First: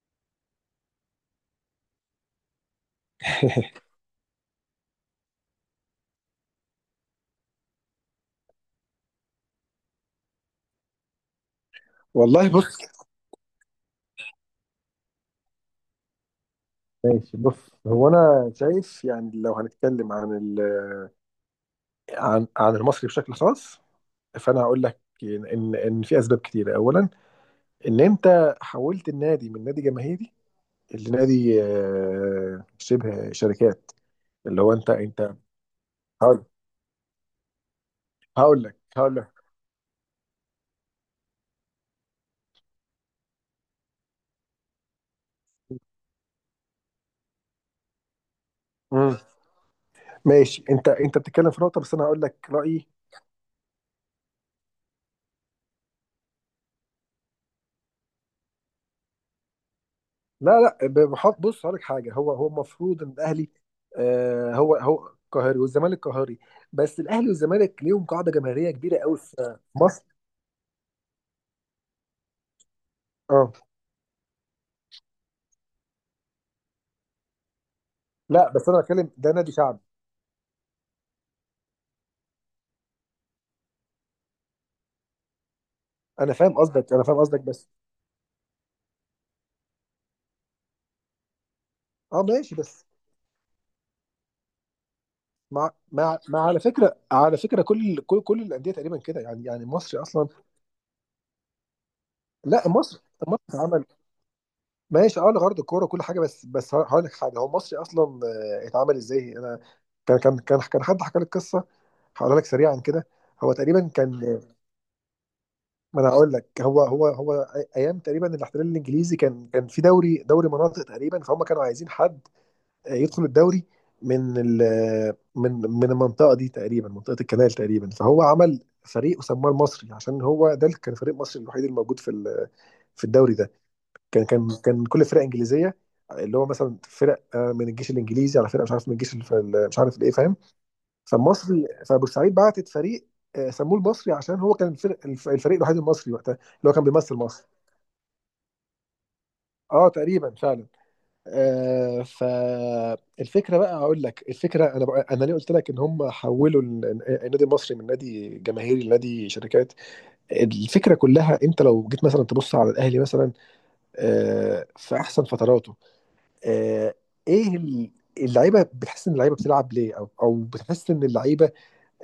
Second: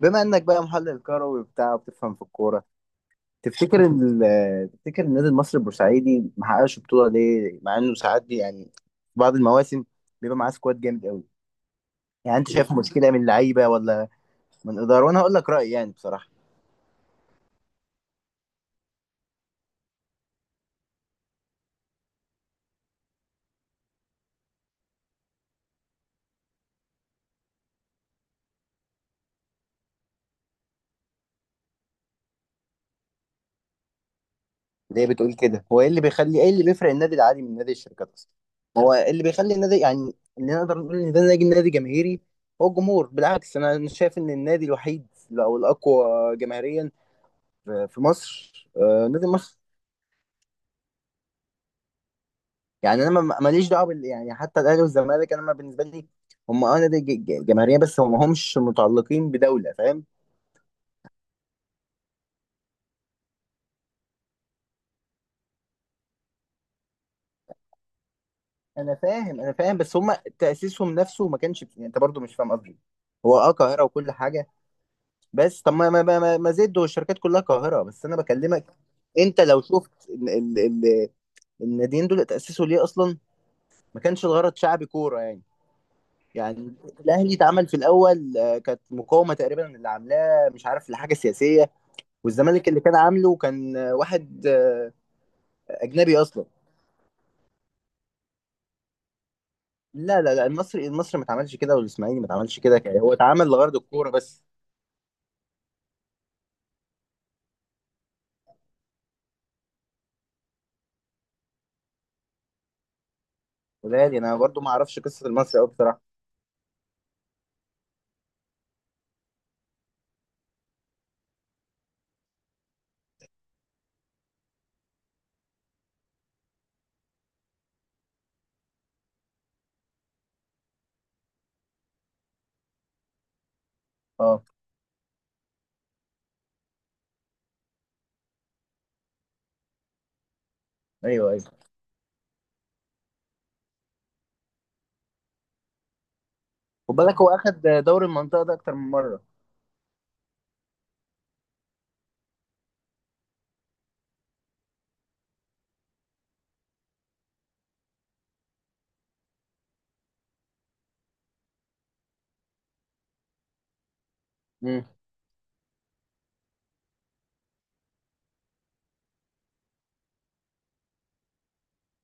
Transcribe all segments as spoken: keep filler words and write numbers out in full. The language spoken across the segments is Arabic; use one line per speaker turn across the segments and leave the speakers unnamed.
بما انك بقى محلل كروي وبتاع وبتفهم في الكوره، تفتكر ان ال- تفتكر النادي المصري البورسعيدي ما حققش بطوله ليه، مع انه ساعات بي- يعني في بعض المواسم بيبقى معاه سكواد جامد قوي؟ يعني
والله
انت شايف
بص.
مشكله من لعيبه، ولا من اداره؟ وانا هقول لك رايي يعني بصراحه.
ماشي بص. هو انا شايف يعني لو هنتكلم عن ال عن عن المصري بشكل خاص، فانا هقول لك ان ان في اسباب كتيره. اولا، ان انت حولت النادي من نادي جماهيري لنادي آه، شبه شركات، اللي هو انت
ليه بتقول
انت
كده؟ هو ايه اللي بيخلي
هقول
ايه اللي بيفرق النادي العادي من نادي الشركات اصلا؟
هقول لك
هو إيه
هقول
اللي
لك
بيخلي النادي يعني، اللي نقدر نقول ان ده نادي نادي جماهيري؟ هو الجمهور. بالعكس، انا أنا شايف ان النادي الوحيد، او الاقوى جماهيريا في في مصر، آه،
مم.
نادي مصر.
ماشي، انت انت بتتكلم في نقطه، بس انا هقول لك رايي.
يعني انا ما- ماليش دعوه بال... يعني حتى الاهلي والزمالك انا، ما بالنسبه لي هم اه نادي ج- ج- جماهيريه، بس هم همش متعلقين بدوله، فاهم؟
لا لا، ب- بحط، بص هقول لك حاجه. هو هو المفروض ان الاهلي، آه هو هو قاهري والزمالك قاهري، بس الاهلي والزمالك ليهم قاعده جماهيريه
انا
كبيره قوي في
فاهم، انا فاهم، بس
مصر.
هم تاسيسهم نفسه ما كانش، يعني انت برضو مش فاهم قصدي. هو اه
اه.
قاهره وكل حاجه، بس طب ما ما ما, ما ما زد والشركات كلها قاهره، بس انا
لا،
بكلمك.
بس انا بتكلم ده
انت
نادي
لو
شعبي.
شفت ال... ال... ال... الناديين دول تاسسوا ليه اصلا؟ ما كانش الغرض شعبي كوره يعني.
انا فاهم
يعني
قصدك انا فاهم
الاهلي
قصدك بس.
اتعمل في الاول، آه، كانت مقاومه تقريبا اللي عاملاه، مش عارف لحاجه سياسيه.
اه، ماشي،
والزمالك اللي
بس.
كان عامله كان واحد آه،
مع
اجنبي
مع مع
اصلا.
على فكره على فكره، كل كل كل الانديه تقريبا كده، يعني يعني مصر
لا
اصلا.
لا لا، المصري المصري ما اتعملش كده، والاسماعيلي ما اتعملش
لا،
كده، يعني
مصر
هو
مصر
اتعمل لغرض
اتعمل.
الكوره بس.
ماشي. اه، لغرض الكوره وكل حاجه. بس بس هقول لك حاجه، هو مصري اصلا آه، اتعمل ازاي؟ انا كان كان كان كان حد حكى لي القصه، هقولها لك سريعا كده. هو تقريبا
ولادي انا
كان...
برضو ما اعرفش قصه المصري قوي
ما
بصراحه.
انا هقول لك. هو هو هو أي- ايام تقريبا الاحتلال الانجليزي، كان كان في دوري دوري مناطق تقريبا، فهم كانوا عايزين حد يدخل الدوري من ال من من المنطقه دي تقريبا، منطقه الكنال تقريبا. فهو عمل فريق وسماه المصري، عشان هو ده اللي كان فريق مصري الوحيد الموجود في ال- في الدوري ده. كان
اه،
كان كان كل فرق انجليزيه، اللي هو مثلا فرق آه، من الجيش الانجليزي، على فرق مش عارف من الجيش، الف- مش عارف الايه، فاهم.
ايوه، ايوه.
فالمصري، فبورسعيد بعتت فريق، آه، سموه المصري عشان هو كان الفرق الف- الفريق الوحيد المصري وقتها، اللي هو كان
خد
بيمثل
بالك هو
مصر.
اخد دوري المنطقه ده اكتر من مره.
اه تقريبا فعلا. آه فالفكره بقى، هقول لك الفكره، انا بقى، انا ليه قلت لك ان هم حولوا ال- النادي المصري من نادي جماهيري لنادي شركات. الفكره كلها، انت لو جيت مثلا تبص على الاهلي مثلا، آه
امم.
في احسن فتراته، آه ايه ال- اللعيبه بتحس ان اللعيبه بتلعب ليه. او او بتحس ان اللعيبه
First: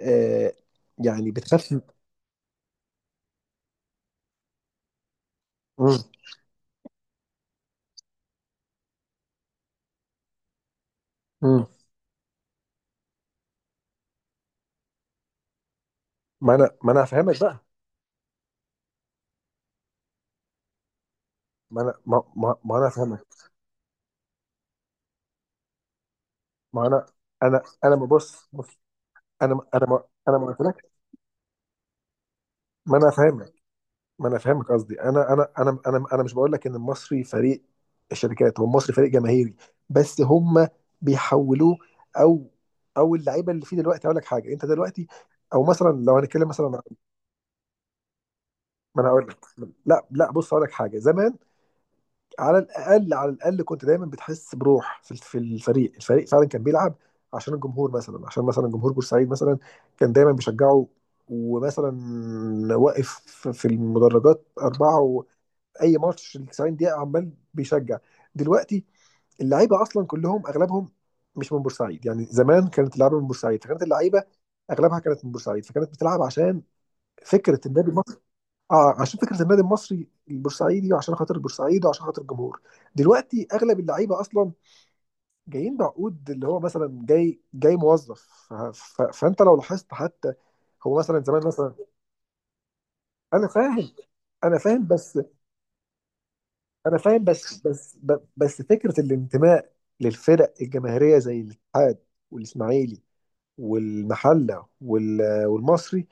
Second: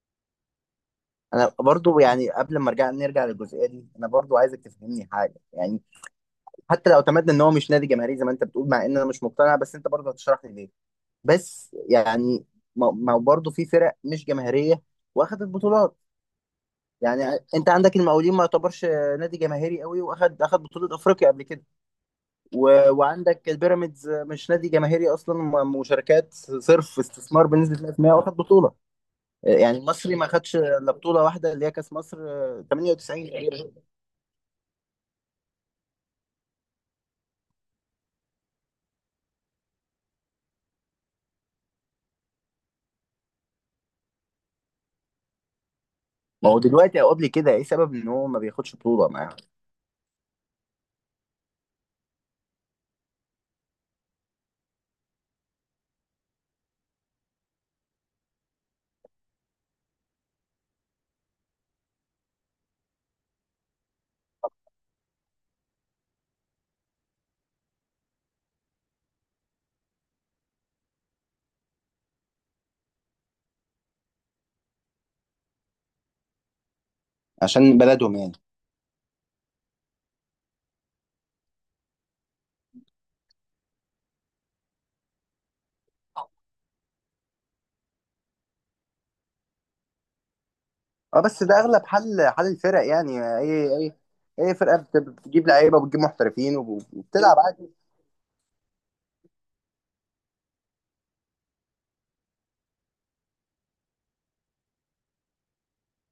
آه يعني
انا
بتخاف.
برضو، يعني قبل ما ارجع نرجع للجزئيه دي، انا برضو عايزك تفهمني حاجه يعني. حتى لو اعتمدنا ان هو مش نادي جماهيري زي ما انت بتقول، مع ان انا مش مقتنع، بس انت برضو هتشرح لي ليه.
مم.
بس يعني ما ما برضو في فرق مش جماهيريه واخدت بطولات.
ما انا ما انا
يعني
هفهمك بقى.
انت عندك المقاولين، ما يعتبرش نادي جماهيري قوي، واخد اخد بطولة افريقيا قبل كده.
ما انا ما, ما, ما انا
و...
هفهمك.
وعندك البيراميدز مش نادي جماهيري اصلا، م- مشاركات
ما
صرف
انا
استثمار
انا
بنسبة
انا ما
مئة بالمية واخد
بص
بطولة.
بص انا
يعني
انا ما
المصري ما
انا ما
خدش
قلتلكش.
الا بطولة واحدة، اللي هي كاس مصر
ما انا
تمانية وتسعين
هفهمك
تقريبا.
ما انا هفهمك قصدي. انا انا انا انا انا مش بقول لك ان المصري فريق الشركات. هو المصري فريق جماهيري، بس هم بيحولوه. او او اللعيبه اللي فيه دلوقتي، هقول لك حاجه. انت دلوقتي، او مثلا لو هنتكلم
ما هو
مثلا... ما
دلوقتي او قبل كده، ايه سبب ان هو ما بياخدش
انا
بطولة
هقول
معاهم؟
لك. لا لا، بص هقول لك حاجه. زمان، على الاقل على الاقل كنت دايما بتحس بروح في في الفريق، الفريق فعلا كان بيلعب عشان الجمهور مثلا، عشان مثلا جمهور بورسعيد مثلا كان دايما بيشجعه. ومثلا، واقف في المدرجات أربعة، وأي ماتش ال تسعين دقيقة عمال بيشجع. دلوقتي، اللعيبة أصلا كلهم، أغلبهم مش من بورسعيد. يعني زمان كانت اللعيبة من بورسعيد، فكانت اللعيبة أغلبها كانت من بورسعيد، فكانت بتلعب عشان فكرة
عشان
النادي
بلدهم
المصري.
يعني.
اه، عشان فكره النادي المصري البورسعيدي، وعشان خاطر البورسعيد، وعشان خاطر الجمهور. دلوقتي اغلب اللعيبه اصلا جايين بعقود، اللي هو مثلا جاي جاي موظف. ف... ف... فانت لو لاحظت حتى، هو مثلا
اه، بس
زمان
ده
مثلا...
اغلب حل حل الفرق يعني، آه،
انا
اي
فاهم
اي اي
انا
فرقة
فاهم
بت-
بس.
بتجيب لعيبة، وبتجيب محترفين، وب-
انا فاهم
وبتلعب
بس،
عادي.
بس ب- بس فكره الانتماء للفرق الجماهيريه زي الاتحاد والاسماعيلي والمحله وال... والمصري،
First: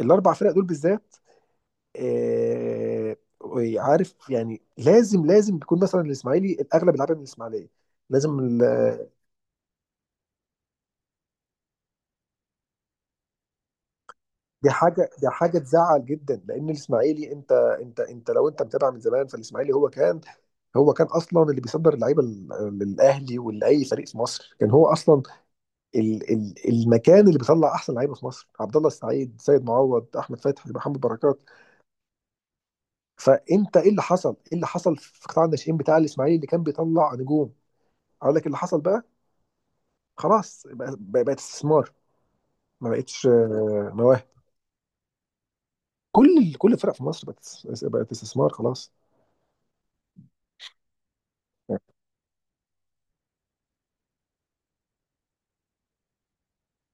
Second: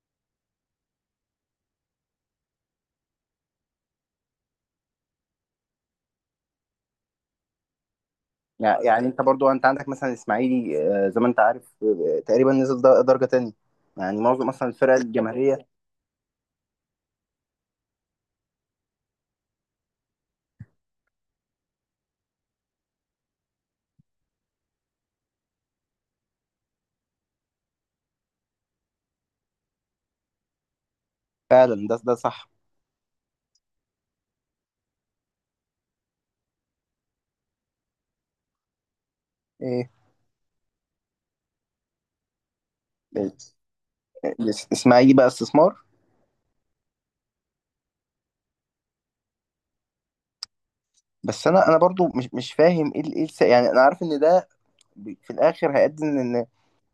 الاربع فرق دول بالذات. آه، عارف يعني، لازم لازم بيكون مثلا الاسماعيلي الاغلب يلعبها من الاسماعيليه. لازم
يع- يعني
ال-
انت برضو، انت عندك مثلا اسماعيلي، آه، زي ما انت عارف، آه، تقريبا نزل در- درجة تانية. يعني معظم اصلا
دي
الفرق
حاجه دي حاجه
الجماهيرية.
تزعل جدا، لان الاسماعيلي انت انت انت، لو انت متابع من زمان، فالاسماعيلي هو كان هو كان اصلا اللي بيصدر اللعيبه لل- للاهلي ولاي فريق في مصر. كان هو اصلا ال ال المكان اللي بيطلع احسن لعيبه في مصر، عبد الله السعيد، سيد معوض، احمد فتحي، محمد بركات.
فعلا، ده ده صح.
فانت، ايه اللي حصل ايه اللي حصل في قطاع الناشئين بتاع الاسماعيلي اللي كان بيطلع نجوم؟ اقول لك اللي حصل بقى.
ايه
خلاص، بقى- بقى- بقت استثمار، ما بقتش
ال-
آه، مواهب.
الاس- اسماعيلي بقى استثمار.
كل كل الفرق في مصر بقت، است- بقت استثمار خلاص.
بس انا انا برضو مش مش فاهم ايه ال- ايه الس- يعني انا عارف ان ده، ب- في الاخر هيؤدي ان، ان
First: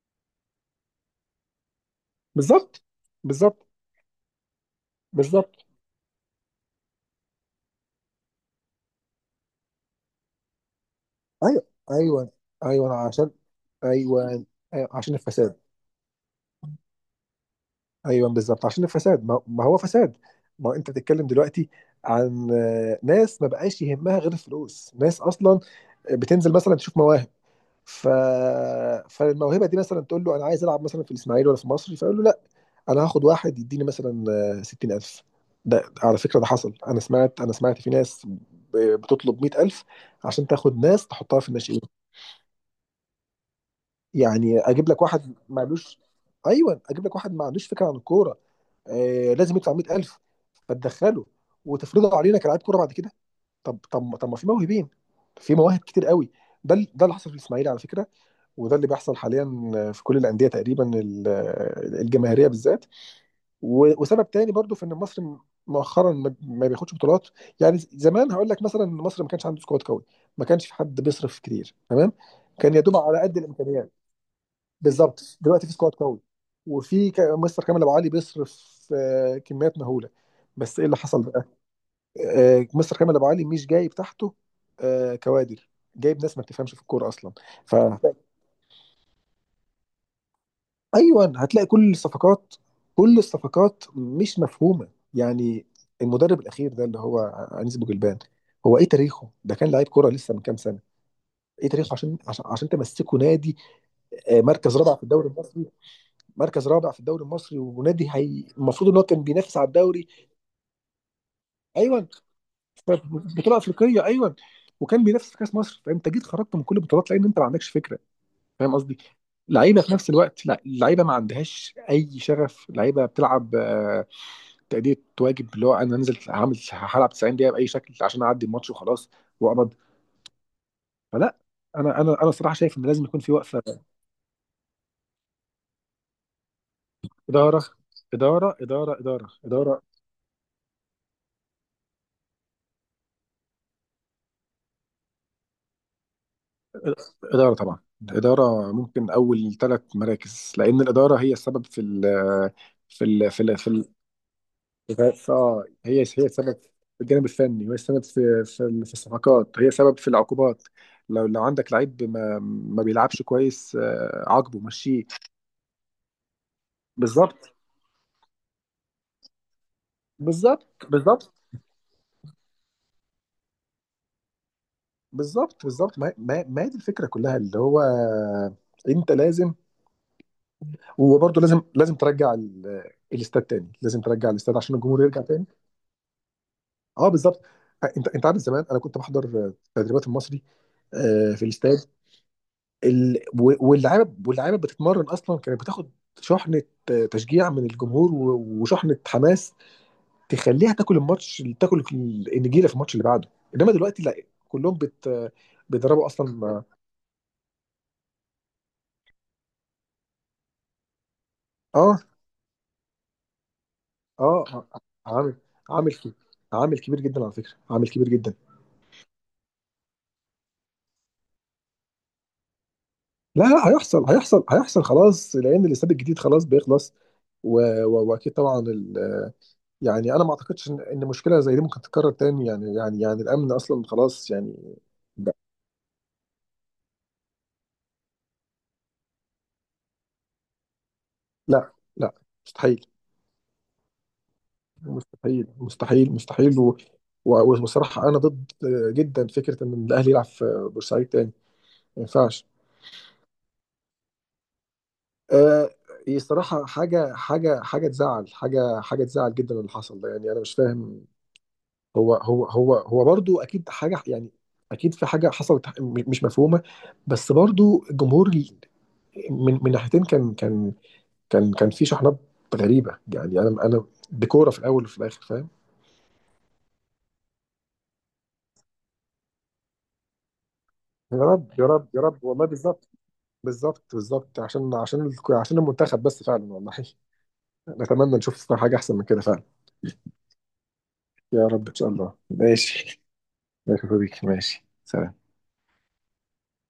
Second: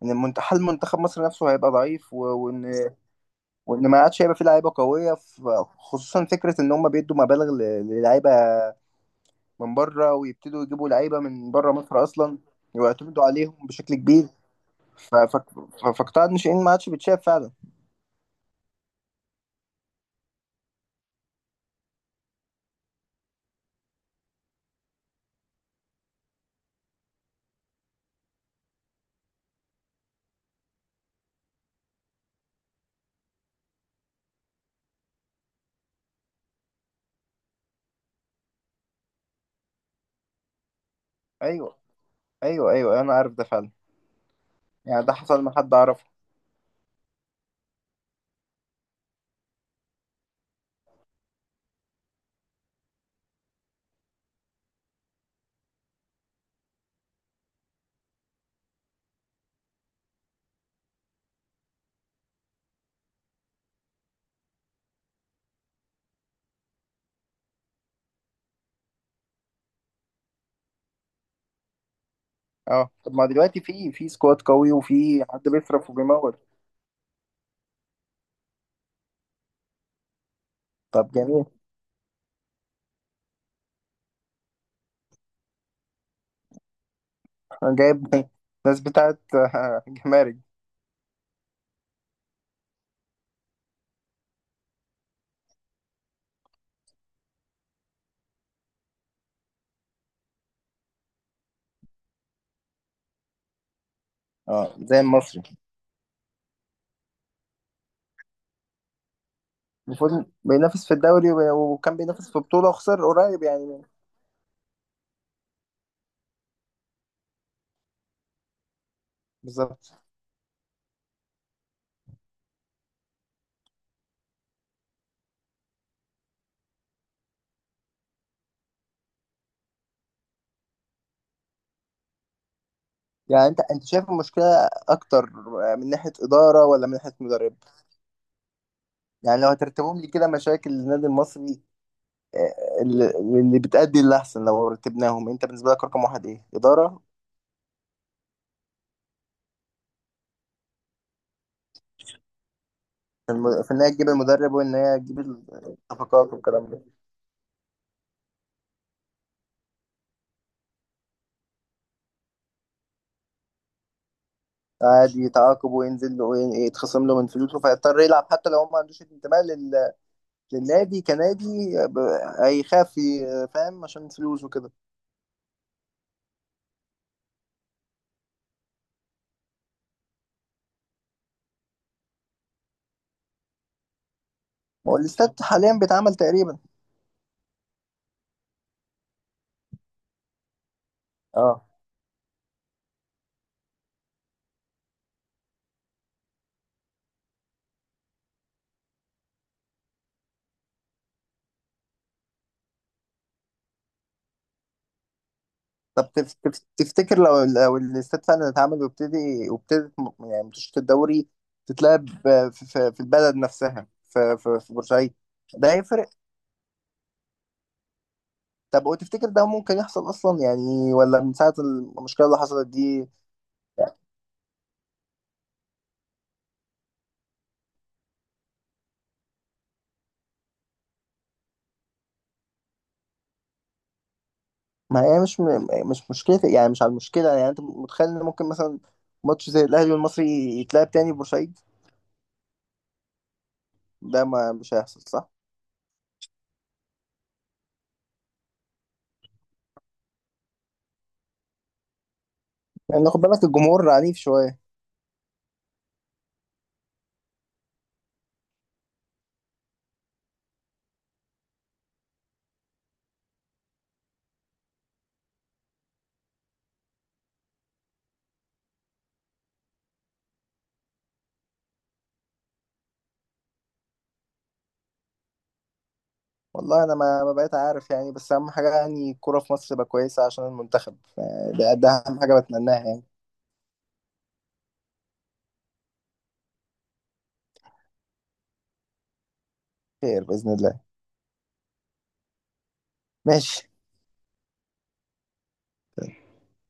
إن المنت- حال منتخب مصر نفسه هيبقى ضعيف، و-
بالظبط،
وان
بالظبط،
وان ما عادش هيبقى فيه لعيبه قويه، ف-
بالظبط.
خصوصا فكره ان هم بيدوا مبالغ ل- للعيبه من بره، ويبتدوا يجيبوا لعيبه من
ايوه،
بره مصر
ايوه،
اصلا،
ايوه،
ويعتمدوا
عشان.
عليهم بشكل كبير،
ايوه، أيوة، عشان
ف- ف-
الفساد.
ف- فقطاع الناشئين ما عادش بيتشاف فعلا.
ايوه، بالظبط، عشان الفساد. ما ما هو فساد. ما هو انت بتتكلم دلوقتي عن آه، ناس ما بقاش يهمها غير الفلوس. ناس اصلا بتنزل مثلا تشوف مواهب، ف... فالموهبه دي مثلا تقول له انا عايز العب مثلا في الاسماعيلي ولا في مصر، فيقول له لا، انا هاخد واحد يديني مثلا آه، ستين الف. ده على فكرة، ده حصل، انا سمعت انا سمعت في ناس ب- بتطلب مية الف عشان تاخد ناس تحطها في
ايوه،
الناشئين.
ايوه، ايوه، أيوة، انا عارف ده فعلا.
يعني اجيب لك
يعني ده
واحد
حصل مع
ما
حد
عندوش.
اعرفه.
ايوه، اجيب لك واحد ما عندوش فكرة عن الكورة، آه لازم يدفع مية الف، فتدخله وتفرضه علينا كلاعب كورة بعد كده. طب، طب، طب، ما في موهبين، في مواهب كتير قوي. ده ال- ده اللي حصل في الاسماعيلي على فكرة، وده اللي بيحصل حاليا في كل الأندية تقريبا، ال- آه، الجماهيرية بالذات. و- وسبب تاني برضو في ان مصر، م- مؤخرا ما ما بياخدش بطولات. يعني ز- زمان هقول لك مثلا ان مصر ما كانش عنده سكواد قوي، ما كانش في حد بيصرف كتير، تمام، كان يا
اه،
دوب
طب
على
ما
قد
دلوقتي
الامكانيات.
في في سكواد قوي، وفي
بالظبط،
حد
دلوقتي في
بيصرف
سكواد قوي،
وبيمول.
وفي ك- مستر كامل ابو علي بيصرف آه، كميات مهوله. بس ايه اللي
طب
حصل بقى؟
جميل.
آه، مستر كامل ابو علي مش جايب تحته آه، كوادر. جايب ناس ما بتفهمش في الكوره اصلا. ف
أنا جايب ناس بتاعت آه، جمارك.
ايوه، هتلاقي كل الصفقات كل الصفقات مش مفهومه يعني. المدرب الاخير ده اللي هو انيس بوجلبان، هو ايه تاريخه؟ ده كان لعيب كوره لسه من كام سنه. ايه تاريخه عشان عشان, عشان تمسكه نادي آه،
اه،
مركز رابع
زي
في الدوري
المصري.
المصري، مركز رابع في الدوري المصري ونادي هي المفروض ان هو كان بينافس على الدوري.
المفروض بينافس في الدوري، وب- وكان
ايوه،
بينافس في بطولة
في
وخسر قريب
بطوله
يعني.
افريقيه، ايوه، وكان بينافس في كاس مصر. فانت جيت خرجت من كل البطولات لان انت ما عندكش فكره، فاهم قصدي؟ لعيبه
بالظبط.
في نفس الوقت، لا، لعيبه ما عندهاش اي شغف، لعيبه بتلعب آه، تأدية واجب، اللي هو انا نزلت هعمل هلعب تسعين دقيقه باي شكل عشان اعدي الماتش وخلاص، واقبض. فلا، انا انا انا صراحه شايف ان لازم يكون في
يعني انت
وقفه.
انت شايف المشكلة اكتر من ناحية إدارة، ولا من ناحية مدرب؟
اداره، اداره، اداره، اداره،
يعني لو
اداره.
هترتبهم لي كده مشاكل النادي المصري اللي اللي بتأدي، اللي أحسن لو رتبناهم، أنت بالنسبة لك رقم واحد إيه؟ إدارة؟
اداره طبعا، الاداره ممكن اول ثلاث مراكز، لان الاداره هي السبب في ال في ال في ال
الم-
في
في، إن
ال
هي تجيب المدرب وإن هي تجيب
في- اه هي هي
الصفقات
السبب
والكلام
في
ده.
الجانب الفني، وهي السبب في في ال- في الصفقات، هي سبب في العقوبات. لو لو عندك لعيب ما ما بيلعبش كويس، آه، عاقبه، مشيه.
عادي يتعاقب، وينزل له، وين- يتخصم له من
بالظبط،
فلوسه، فيضطر يلعب حتى لو هو ما عندوش انتماء لل...
بالظبط،
للنادي
بالظبط،
كنادي، ب- هيخاف ي- فاهم، عشان فلوس وكده.
بالظبط، بالظبط. ما ما ما هي دي الفكره كلها، اللي هو انت لازم، وبرضه لازم لازم ترجع ال- الاستاد تاني، لازم ترجع الاستاد عشان
هو
الجمهور يرجع
الاستاد
تاني.
حاليا بيتعمل تقريبا.
اه بالظبط. انت انت عارف زمان، انا كنت بحضر تدريبات المصري آه، في
اه،
الاستاد. ال... و- واللعيبه واللعيبه بتتمرن اصلا، كانت بتاخد شحنه، آه، تشجيع من الجمهور، و- وشحنه حماس تخليها تاكل الماتش، تاكل النجيله في الماتش اللي بعده. انما دلوقتي لا، كلهم بت بيضربوا
طب تف-
اصلا.
تف- تفتكر لو لو الاستاد فعلا اتعمل وابتدي، وابتدت م- يعني ماتشات الدوري
اه،
تتلعب، ب- في, في في البلد نفسها، في,
اه،
في,
آه،
في بورسعيد؟
عامل
ده
عامل
هيفرق؟
كبير. عامل كبير جدا على فكره، عامل كبير جدا.
طب وتفتكر ده ممكن يحصل اصلا يعني، ولا من ساعة المشكلة اللي حصلت دي؟
لا لا، هيحصل، هيحصل هيحصل خلاص، لان الاستاد الجديد خلاص بيخلص، و... و... واكيد طبعا، ال... يعني انا ما اعتقدش ان إن مشكله زي دي ممكن تتكرر تاني، يعني يعني يعني الامن اصلا خلاص يعني.
ما هي
لا
مش م- مش مشكلة يعني، مش على المشكلة. يعني انت متخيل ان ممكن مثلا ماتش زي الاهلي والمصري يتلعب تاني في بورسعيد؟
لا لا، مستحيل،
ده ما مش هيحصل، صح؟
مستحيل، مستحيل، مستحيل. و... و... والصراحه انا ضد جدا فكره ان الاهلي يلعب في بورسعيد تاني، ما ينفعش.
لان يعني خد بالك الجمهور عنيف شوية.
آه، هي صراحة حاجة، حاجة حاجة تزعل حاجة حاجة تزعل جدا اللي حصل ده، يعني أنا مش فاهم. هو هو هو هو برضو أكيد حاجة، يعني أكيد في حاجة حصلت م- مش مفهومة. بس برضو الجمهور ال- من من ناحيتين، كان كان كان كان في شحنات غريبة، يعني أنا أنا ديكورة في الأول وفي الآخر، فاهم.
والله انا ما ما بقيت عارف يعني. بس اهم حاجه يعني الكوره في مصر تبقى كويسه عشان المنتخب،
يا
ف-
رب، يا
ده
رب،
ده
يا
اهم
رب،
حاجه
والله
بتمناها
بالظبط.
يعني.
بالظبط، بالظبط، عشان، عشان ال- عشان المنتخب بس فعلا، والله نتمنى نشوف حاجة أحسن من كده فعلا.
خير باذن الله،
يا رب إن شاء الله. ماشي،
ماشي.
اشوفك، ماشي، سلام.